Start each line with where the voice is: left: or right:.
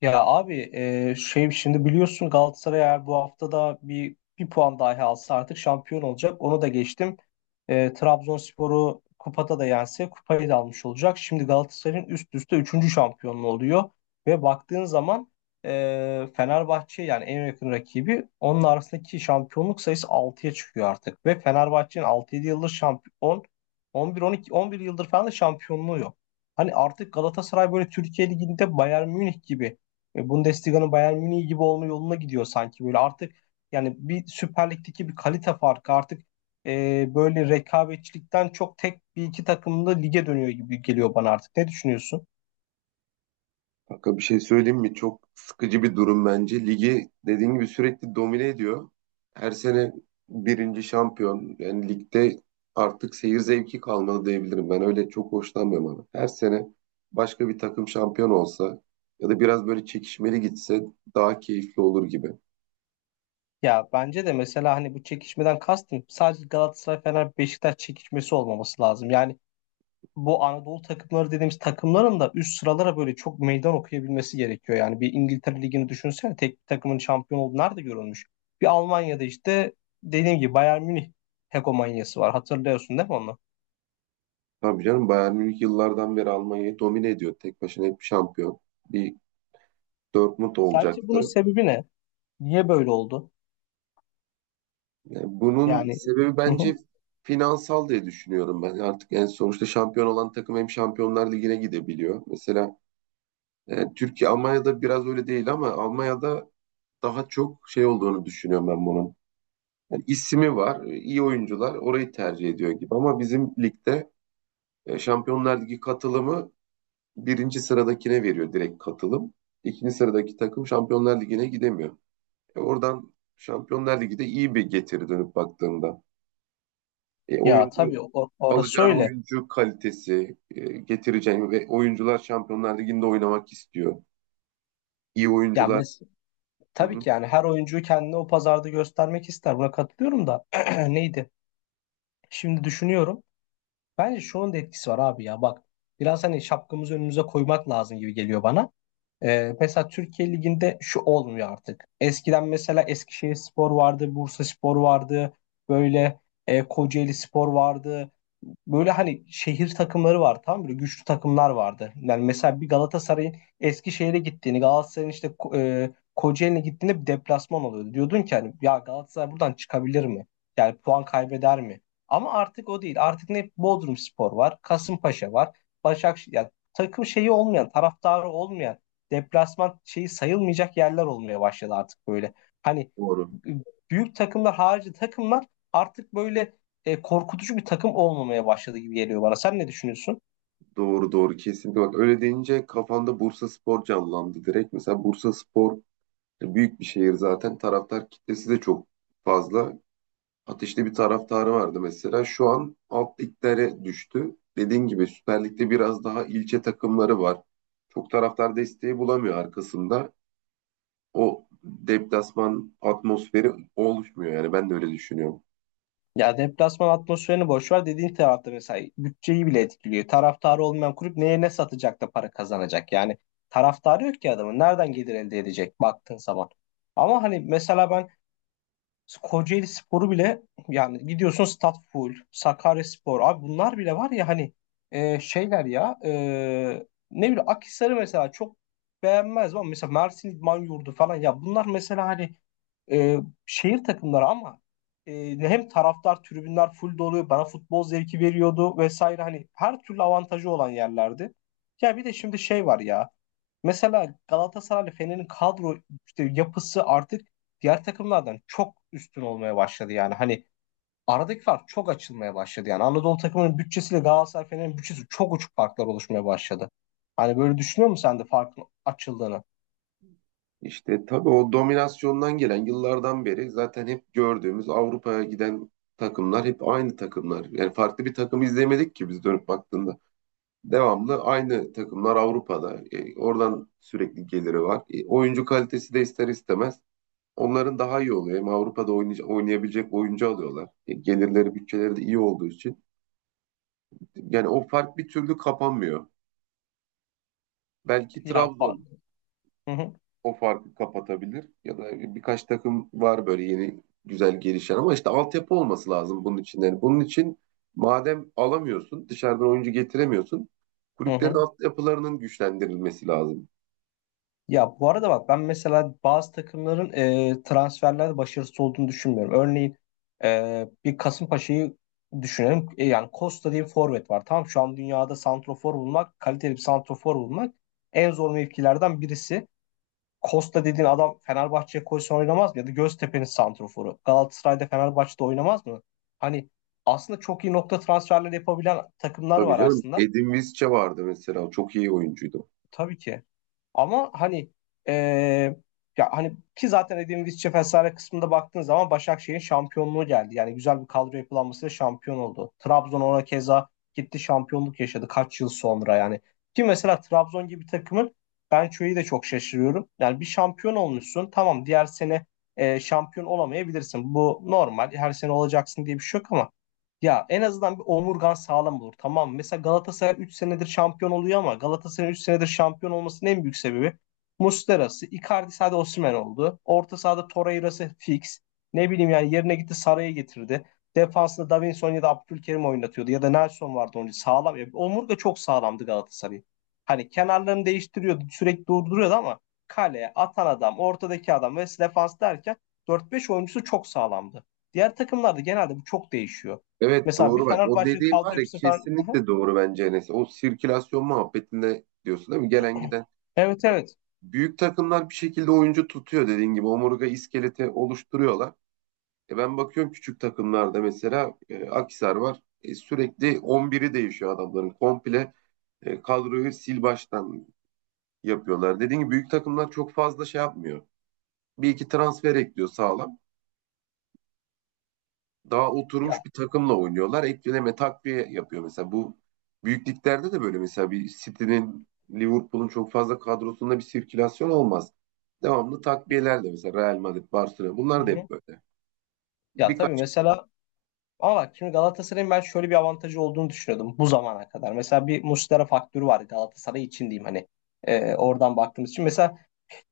left: Ya abi, şimdi biliyorsun Galatasaray eğer bu hafta da bir puan dahi alsa artık şampiyon olacak. Onu da geçtim. Trabzonspor'u kupada da yense kupayı da almış olacak. Şimdi Galatasaray'ın üst üste üçüncü şampiyonluğu oluyor. Ve baktığın zaman Fenerbahçe, yani en yakın rakibi, onun arasındaki şampiyonluk sayısı altıya çıkıyor artık. Ve Fenerbahçe'nin altı 7 yıldır şampiyon, 11 yıldır falan da şampiyonluğu yok. Hani artık Galatasaray böyle Türkiye Ligi'nde Bayern Münih gibi, Bundesliga'nın Bayern Münih gibi olma yoluna gidiyor sanki böyle artık. Yani bir Süper Lig'deki bir kalite farkı artık böyle rekabetçilikten çok tek bir iki takımda lige dönüyor gibi geliyor bana artık. Ne düşünüyorsun?
right: Kanka bir şey söyleyeyim mi? Çok sıkıcı bir durum bence. Ligi dediğin gibi sürekli domine ediyor. Her sene birinci şampiyon. Yani ligde artık seyir zevki kalmadı diyebilirim. Ben öyle çok hoşlanmıyorum abi. Her sene başka bir takım şampiyon olsa ya da biraz böyle çekişmeli gitse daha keyifli olur gibi.
left: Ya bence de mesela hani bu çekişmeden kastım sadece Galatasaray Fener Beşiktaş çekişmesi olmaması lazım. Yani bu Anadolu takımları dediğimiz takımların da üst sıralara böyle çok meydan okuyabilmesi gerekiyor. Yani bir İngiltere Ligi'ni düşünsene, tek bir takımın şampiyon olduğu nerede görülmüş? Bir Almanya'da işte dediğim gibi Bayern Münih hegemonyası var. Hatırlıyorsun değil mi onu?
right: Tabii canım, Bayern Münih yıllardan beri Almanya'yı domine ediyor. Tek başına hep şampiyon. Bir Dortmund
left: Sence bunun
right: olacaktı.
left: sebebi ne? Niye böyle oldu?
right: Yani bunun
left: Yani,
right: sebebi
left: hı hı.
right: bence finansal diye düşünüyorum ben. Artık yani sonuçta şampiyon olan takım hem Şampiyonlar Ligi'ne gidebiliyor. Mesela Türkiye Almanya'da biraz öyle değil ama Almanya'da daha çok şey olduğunu düşünüyorum ben bunun. Yani ismi var, iyi oyuncular orayı tercih ediyor gibi ama bizim ligde Şampiyonlar Ligi katılımı birinci sıradakine veriyor direkt katılım. İkinci sıradaki takım Şampiyonlar Ligi'ne gidemiyor. Oradan Şampiyonlar Ligi'de iyi bir getiri dönüp baktığında. E,
left: Ya
right: oyuncu
left: tabii, orası
right: alacağın
left: öyle.
right: oyuncu kalitesi, getireceğin ve oyuncular Şampiyonlar Ligi'nde oynamak istiyor. İyi
left: Ya
right: oyuncular.
left: mes
right: Hı
left: Tabii
right: hı.
left: ki, yani her oyuncuyu kendine o pazarda göstermek ister. Buna katılıyorum da neydi? Şimdi düşünüyorum. Bence şunun da etkisi var abi, ya bak. Biraz hani şapkamızı önümüze koymak lazım gibi geliyor bana. Mesela Türkiye Ligi'nde şu olmuyor artık. Eskiden mesela Eskişehirspor vardı, Bursaspor vardı, böyle Kocaelispor vardı. Böyle hani şehir takımları var, tamam mı? Böyle güçlü takımlar vardı. Yani mesela bir Galatasaray'ın Eskişehir'e gittiğini, Galatasaray'ın işte Kocaeli'ne gittiğinde bir deplasman oluyordu. Diyordun ki hani, ya Galatasaray buradan çıkabilir mi? Yani puan kaybeder mi? Ama artık o değil. Artık ne Bodrumspor var, Kasımpaşa var, Başakşehir, yani takım şeyi olmayan, taraftarı olmayan, deplasman şeyi sayılmayacak yerler olmaya başladı artık böyle. Hani
right: Doğru.
left: büyük takımlar harici takımlar artık böyle korkutucu bir takım olmamaya başladı gibi geliyor bana. Sen ne düşünüyorsun?
right: Doğru doğru kesinlikle. Bak öyle deyince kafamda Bursaspor canlandı direkt. Mesela Bursaspor büyük bir şehir zaten. Taraftar kitlesi de çok fazla. Ateşli bir taraftarı vardı mesela. Şu an alt liglere düştü. Dediğin gibi Süper Lig'de biraz daha ilçe takımları var. Çok taraftar desteği bulamıyor arkasında. O deplasman atmosferi oluşmuyor, yani ben de öyle düşünüyorum.
left: Ya deplasman atmosferini boş ver, dediğin tarafta mesela bütçeyi bile etkiliyor. Taraftarı olmayan kulüp neye ne satacak da para kazanacak? Yani taraftarı yok ki adamın. Nereden gelir elde edecek baktığın zaman? Ama hani mesela ben Kocaeli Sporu bile, yani gidiyorsun Stat Full, Sakarya, abi bunlar bile var ya hani. e, şeyler ya e, Ne bileyim, Akhisar'ı mesela çok beğenmez ama mesela Mersin İdman Yurdu falan, ya bunlar mesela hani e, şehir takımları ama hem taraftar, tribünler full doluyor. Bana futbol zevki veriyordu vesaire. Hani her türlü avantajı olan yerlerdi. Ya bir de şimdi şey var ya. Mesela Galatasaray'la Fener'in kadro işte yapısı artık diğer takımlardan çok üstün olmaya başladı yani. Hani aradaki fark çok açılmaya başladı yani. Anadolu takımının bütçesiyle Galatasaray Fener'in bütçesi çok uçuk farklar oluşmaya başladı. Hani böyle düşünüyor musun sen de farkın açıldığını?
right: İşte tabii o dominasyondan gelen yıllardan beri zaten hep gördüğümüz Avrupa'ya giden takımlar hep aynı takımlar. Yani farklı bir takım izlemedik ki biz dönüp baktığında. Devamlı aynı takımlar Avrupa'da. Oradan sürekli geliri var. Oyuncu kalitesi de ister istemez onların daha iyi oluyor. Hem Avrupa'da oynayabilecek oyuncu alıyorlar. Gelirleri, bütçeleri de iyi olduğu için. Yani o fark bir türlü kapanmıyor. Belki
left: Ya fark.
right: Trabzon
left: Hı hı,
right: o farkı kapatabilir. Ya da birkaç takım var böyle yeni güzel gelişen ama işte altyapı olması lazım bunun için. Yani bunun için madem alamıyorsun, dışarıdan oyuncu getiremiyorsun,
left: hı
right: kulüplerin
left: hı.
right: altyapılarının güçlendirilmesi lazım.
left: Ya bu arada bak, ben mesela bazı takımların transferlerde başarısız olduğunu düşünmüyorum. Örneğin bir Kasımpaşa'yı düşünelim. E, yani Costa diye bir forvet var. Tamam, şu an dünyada santrofor bulmak, kaliteli bir santrofor bulmak en zor mevkilerden birisi. Costa dediğin adam Fenerbahçe'ye koysa oynamaz mı? Ya da Göztepe'nin santroforu Galatasaray'da, Fenerbahçe'de oynamaz mı? Hani aslında çok iyi nokta transferleri yapabilen takımlar
right: Tabii
left: var
right: canım.
left: aslında.
right: Edin Visca vardı mesela. Çok iyi oyuncuydu.
left: Tabii ki. Ama hani eee, ya hani ki zaten dediğim İsviçre Fesare kısmında baktığın zaman Başakşehir'in şampiyonluğu geldi. Yani güzel bir kadro yapılanmasıyla şampiyon oldu. Trabzon ona keza gitti, şampiyonluk yaşadı kaç yıl sonra yani. Ki mesela Trabzon gibi takımın, ben şöyle de çok şaşırıyorum. Yani bir şampiyon olmuşsun, tamam, diğer sene şampiyon olamayabilirsin. Bu normal, her sene olacaksın diye bir şey yok ama ya en azından bir omurgan sağlam olur. Tamam. Mesela Galatasaray 3 senedir şampiyon oluyor ama Galatasaray'ın 3 senedir şampiyon olmasının en büyük sebebi Muslera'sı, Icardi, hadi Osimhen oldu. Orta sahada Torreira'sı fix. Ne bileyim yani, yerine gitti Saray'ı getirdi. Defansında Davinson ya da Abdülkerim oynatıyordu ya da Nelson vardı önce, sağlam. Ya, omurga çok sağlamdı Galatasaray'ın. Hani kenarlarını değiştiriyordu, sürekli durduruyordu ama kaleye atan adam, ortadaki adam ve defans derken dört beş oyuncusu çok sağlamdı. Diğer takımlarda genelde bu çok değişiyor.
right: Evet
left: Mesela bir
right: doğru bak. O
left: Fenerbahçe'nin
right: dediğin var
left: kadro
right: ya,
left: hepsini falan. Aha,
right: kesinlikle doğru bence Enes. O sirkülasyon muhabbetinde diyorsun değil mi? Gelen giden.
left: evet evet.
right: Büyük takımlar bir şekilde oyuncu tutuyor dediğin gibi. Omurga iskeleti oluşturuyorlar. E ben bakıyorum küçük takımlarda mesela Akhisar var. E, sürekli 11'i değişiyor adamların. Komple kadroyu sil baştan yapıyorlar. Dediğim gibi büyük takımlar çok fazla şey yapmıyor. Bir iki transfer ekliyor sağlam. Daha
left: Ya,
right: oturmuş bir takımla oynuyorlar. Ekleme takviye yapıyor mesela. Bu büyük liglerde de böyle, mesela bir City'nin Liverpool'un çok fazla kadrosunda bir sirkülasyon olmaz. Devamlı takviyelerle mesela Real Madrid, Barcelona,
left: hı
right: bunlar da
left: hı.
right: hep böyle.
left: ya tabii
right: Birkaç
left: mesela Ama bak şimdi Galatasaray'ın ben şöyle bir avantajı olduğunu düşünüyordum bu zamana kadar. Mesela bir Muslera faktörü var Galatasaray için diyeyim hani. Oradan baktığımız için. Mesela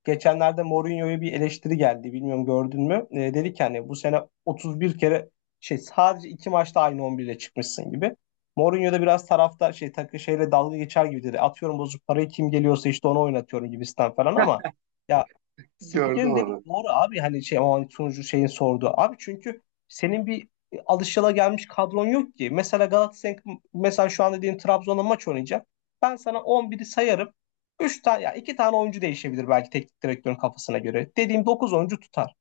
left: geçenlerde Mourinho'ya bir eleştiri geldi. Bilmiyorum, gördün mü? Dedi ki hani, bu sene 31 kere sadece 2 maçta aynı 11 ile çıkmışsın gibi. Mourinho da biraz tarafta şey takı şeyle dalga geçer gibi dedi. Atıyorum, bozuk parayı kim geliyorsa işte onu oynatıyorum gibisinden falan ama ya
right: gördüm
left: spikerin dediği
right: onu.
left: doğru abi, hani şey, ama hani sunucu şeyin sorduğu. Abi çünkü senin bir alışılagelmiş kadron yok ki. Mesela Galatasaray, mesela şu an dediğin Trabzon'a maç oynayacak. Ben sana 11'i sayarım. Üç tane ya 2 tane oyuncu değişebilir belki teknik direktörün kafasına göre. Dediğim 9 oyuncu tutar.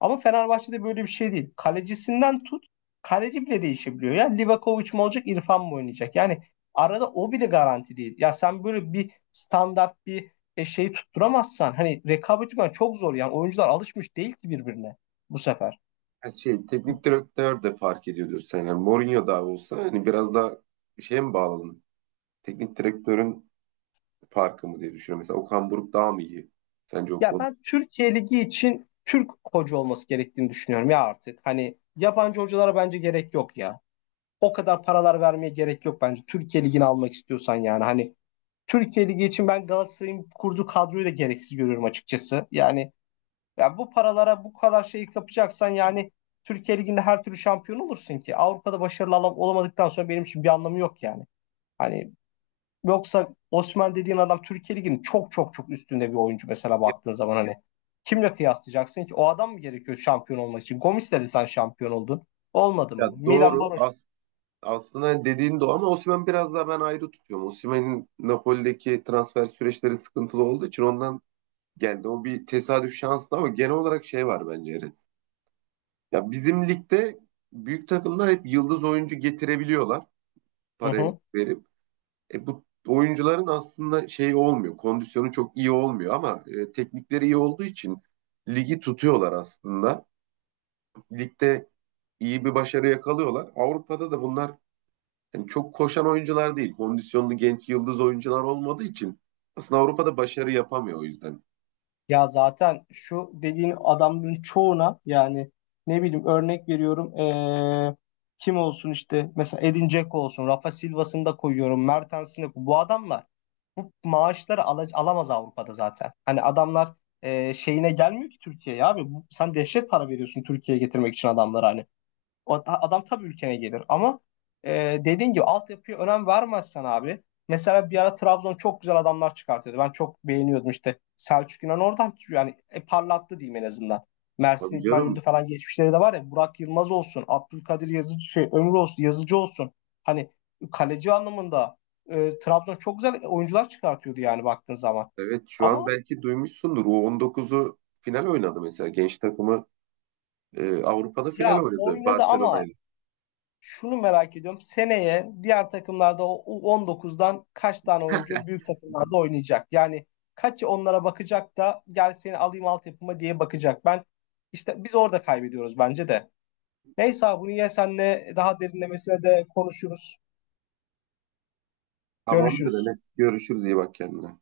left: Ama Fenerbahçe'de böyle bir şey değil. Kalecisinden tut, kaleci bile değişebiliyor. Ya Livakovic mi olacak, İrfan mı oynayacak? Yani arada o bile garanti değil. Ya sen böyle bir standart bir şey tutturamazsan hani rekabet etmen çok zor. Yani oyuncular alışmış değil ki birbirine bu sefer.
right: Ha, şey, teknik direktör de fark ediyordur sen. Yani Mourinho daha olsa hani biraz daha şeye mi bağladın? Teknik direktörün farkı mı diye düşünüyorum. Mesela Okan Buruk daha mı iyi? Sence o
left: Ya
right: konuda?
left: ben Türkiye Ligi için Türk hoca olması gerektiğini düşünüyorum ya artık. Hani yabancı hocalara bence gerek yok ya. O kadar paralar vermeye gerek yok bence. Türkiye Ligi'ni almak istiyorsan yani hani, Türkiye Ligi için ben Galatasaray'ın kurduğu kadroyu da gereksiz görüyorum açıkçası. Yani ya bu paralara bu kadar şeyi kapacaksan yani Türkiye Ligi'nde her türlü şampiyon olursun ki. Avrupa'da başarılı olamadıktan sonra benim için bir anlamı yok yani. Hani yoksa Osman dediğin adam Türkiye Ligi'nin çok çok çok üstünde bir oyuncu mesela
right: Ya,
left: baktığın zaman hani. Kimle kıyaslayacaksın ki? O adam mı gerekiyor şampiyon olmak için? Gomis'le de sen şampiyon oldun. Olmadın
right: ya
left: mı? Milan
right: doğru.
left: Baroş.
right: Aslında hani dediğin doğru ama Osimhen biraz daha ben ayrı tutuyorum. Osimhen'in Napoli'deki transfer süreçleri sıkıntılı olduğu için ondan geldi. O bir tesadüf şanslı ama genel olarak şey var bence Eren. Ya bizim ligde büyük takımlar hep yıldız oyuncu getirebiliyorlar,
left: Hı
right: para
left: hı.
right: verip. E, bu oyuncuların aslında şey olmuyor, kondisyonu çok iyi olmuyor ama teknikleri iyi olduğu için ligi tutuyorlar aslında. Ligde iyi bir başarı yakalıyorlar. Avrupa'da da bunlar yani çok koşan oyuncular değil, kondisyonlu genç yıldız oyuncular olmadığı için aslında Avrupa'da başarı yapamıyor o yüzden.
left: Ya zaten şu dediğin adamların çoğuna yani ne bileyim örnek veriyorum kim olsun işte, mesela Edin Dzeko olsun, Rafa Silva'sını da koyuyorum, Mertens'ini, bu adamlar bu maaşları alamaz Avrupa'da zaten. Hani adamlar şeyine gelmiyor ki Türkiye'ye abi bu, sen dehşet para veriyorsun Türkiye'ye getirmek için adamlara hani. Adam tabii ülkene gelir ama dediğin gibi altyapıya önem vermezsen abi. Mesela bir ara Trabzon çok güzel adamlar çıkartıyordu. Ben çok beğeniyordum işte. Selçuk İnan oradan yani parlattı diyeyim en azından. Mersin
right: Tabii
left: İdman Yurdu
right: canım.
left: falan geçmişleri de var ya. Burak Yılmaz olsun, Abdülkadir Yazıcı, şey, Ömür olsun, Yazıcı olsun. Hani kaleci anlamında Trabzon çok güzel oyuncular çıkartıyordu yani baktığın zaman.
right: Evet şu an
left: Ama
right: belki duymuşsundur. U19'u final oynadı mesela. Genç takımı Avrupa'da final
left: ya
right: oynadı
left: oynadı ama,
right: Barcelona'yla.
left: şunu merak ediyorum. Seneye diğer takımlarda o U19'dan kaç tane oyuncu büyük takımlarda oynayacak? Yani kaç onlara bakacak da gel seni alayım altyapıma diye bakacak. Ben, işte biz orada kaybediyoruz bence de. Neyse abi bunu ya senle daha derinlemesine de konuşuruz.
right: Tamamdır
left: Görüşürüz.
right: Enes. Görüşürüz. İyi bak kendine.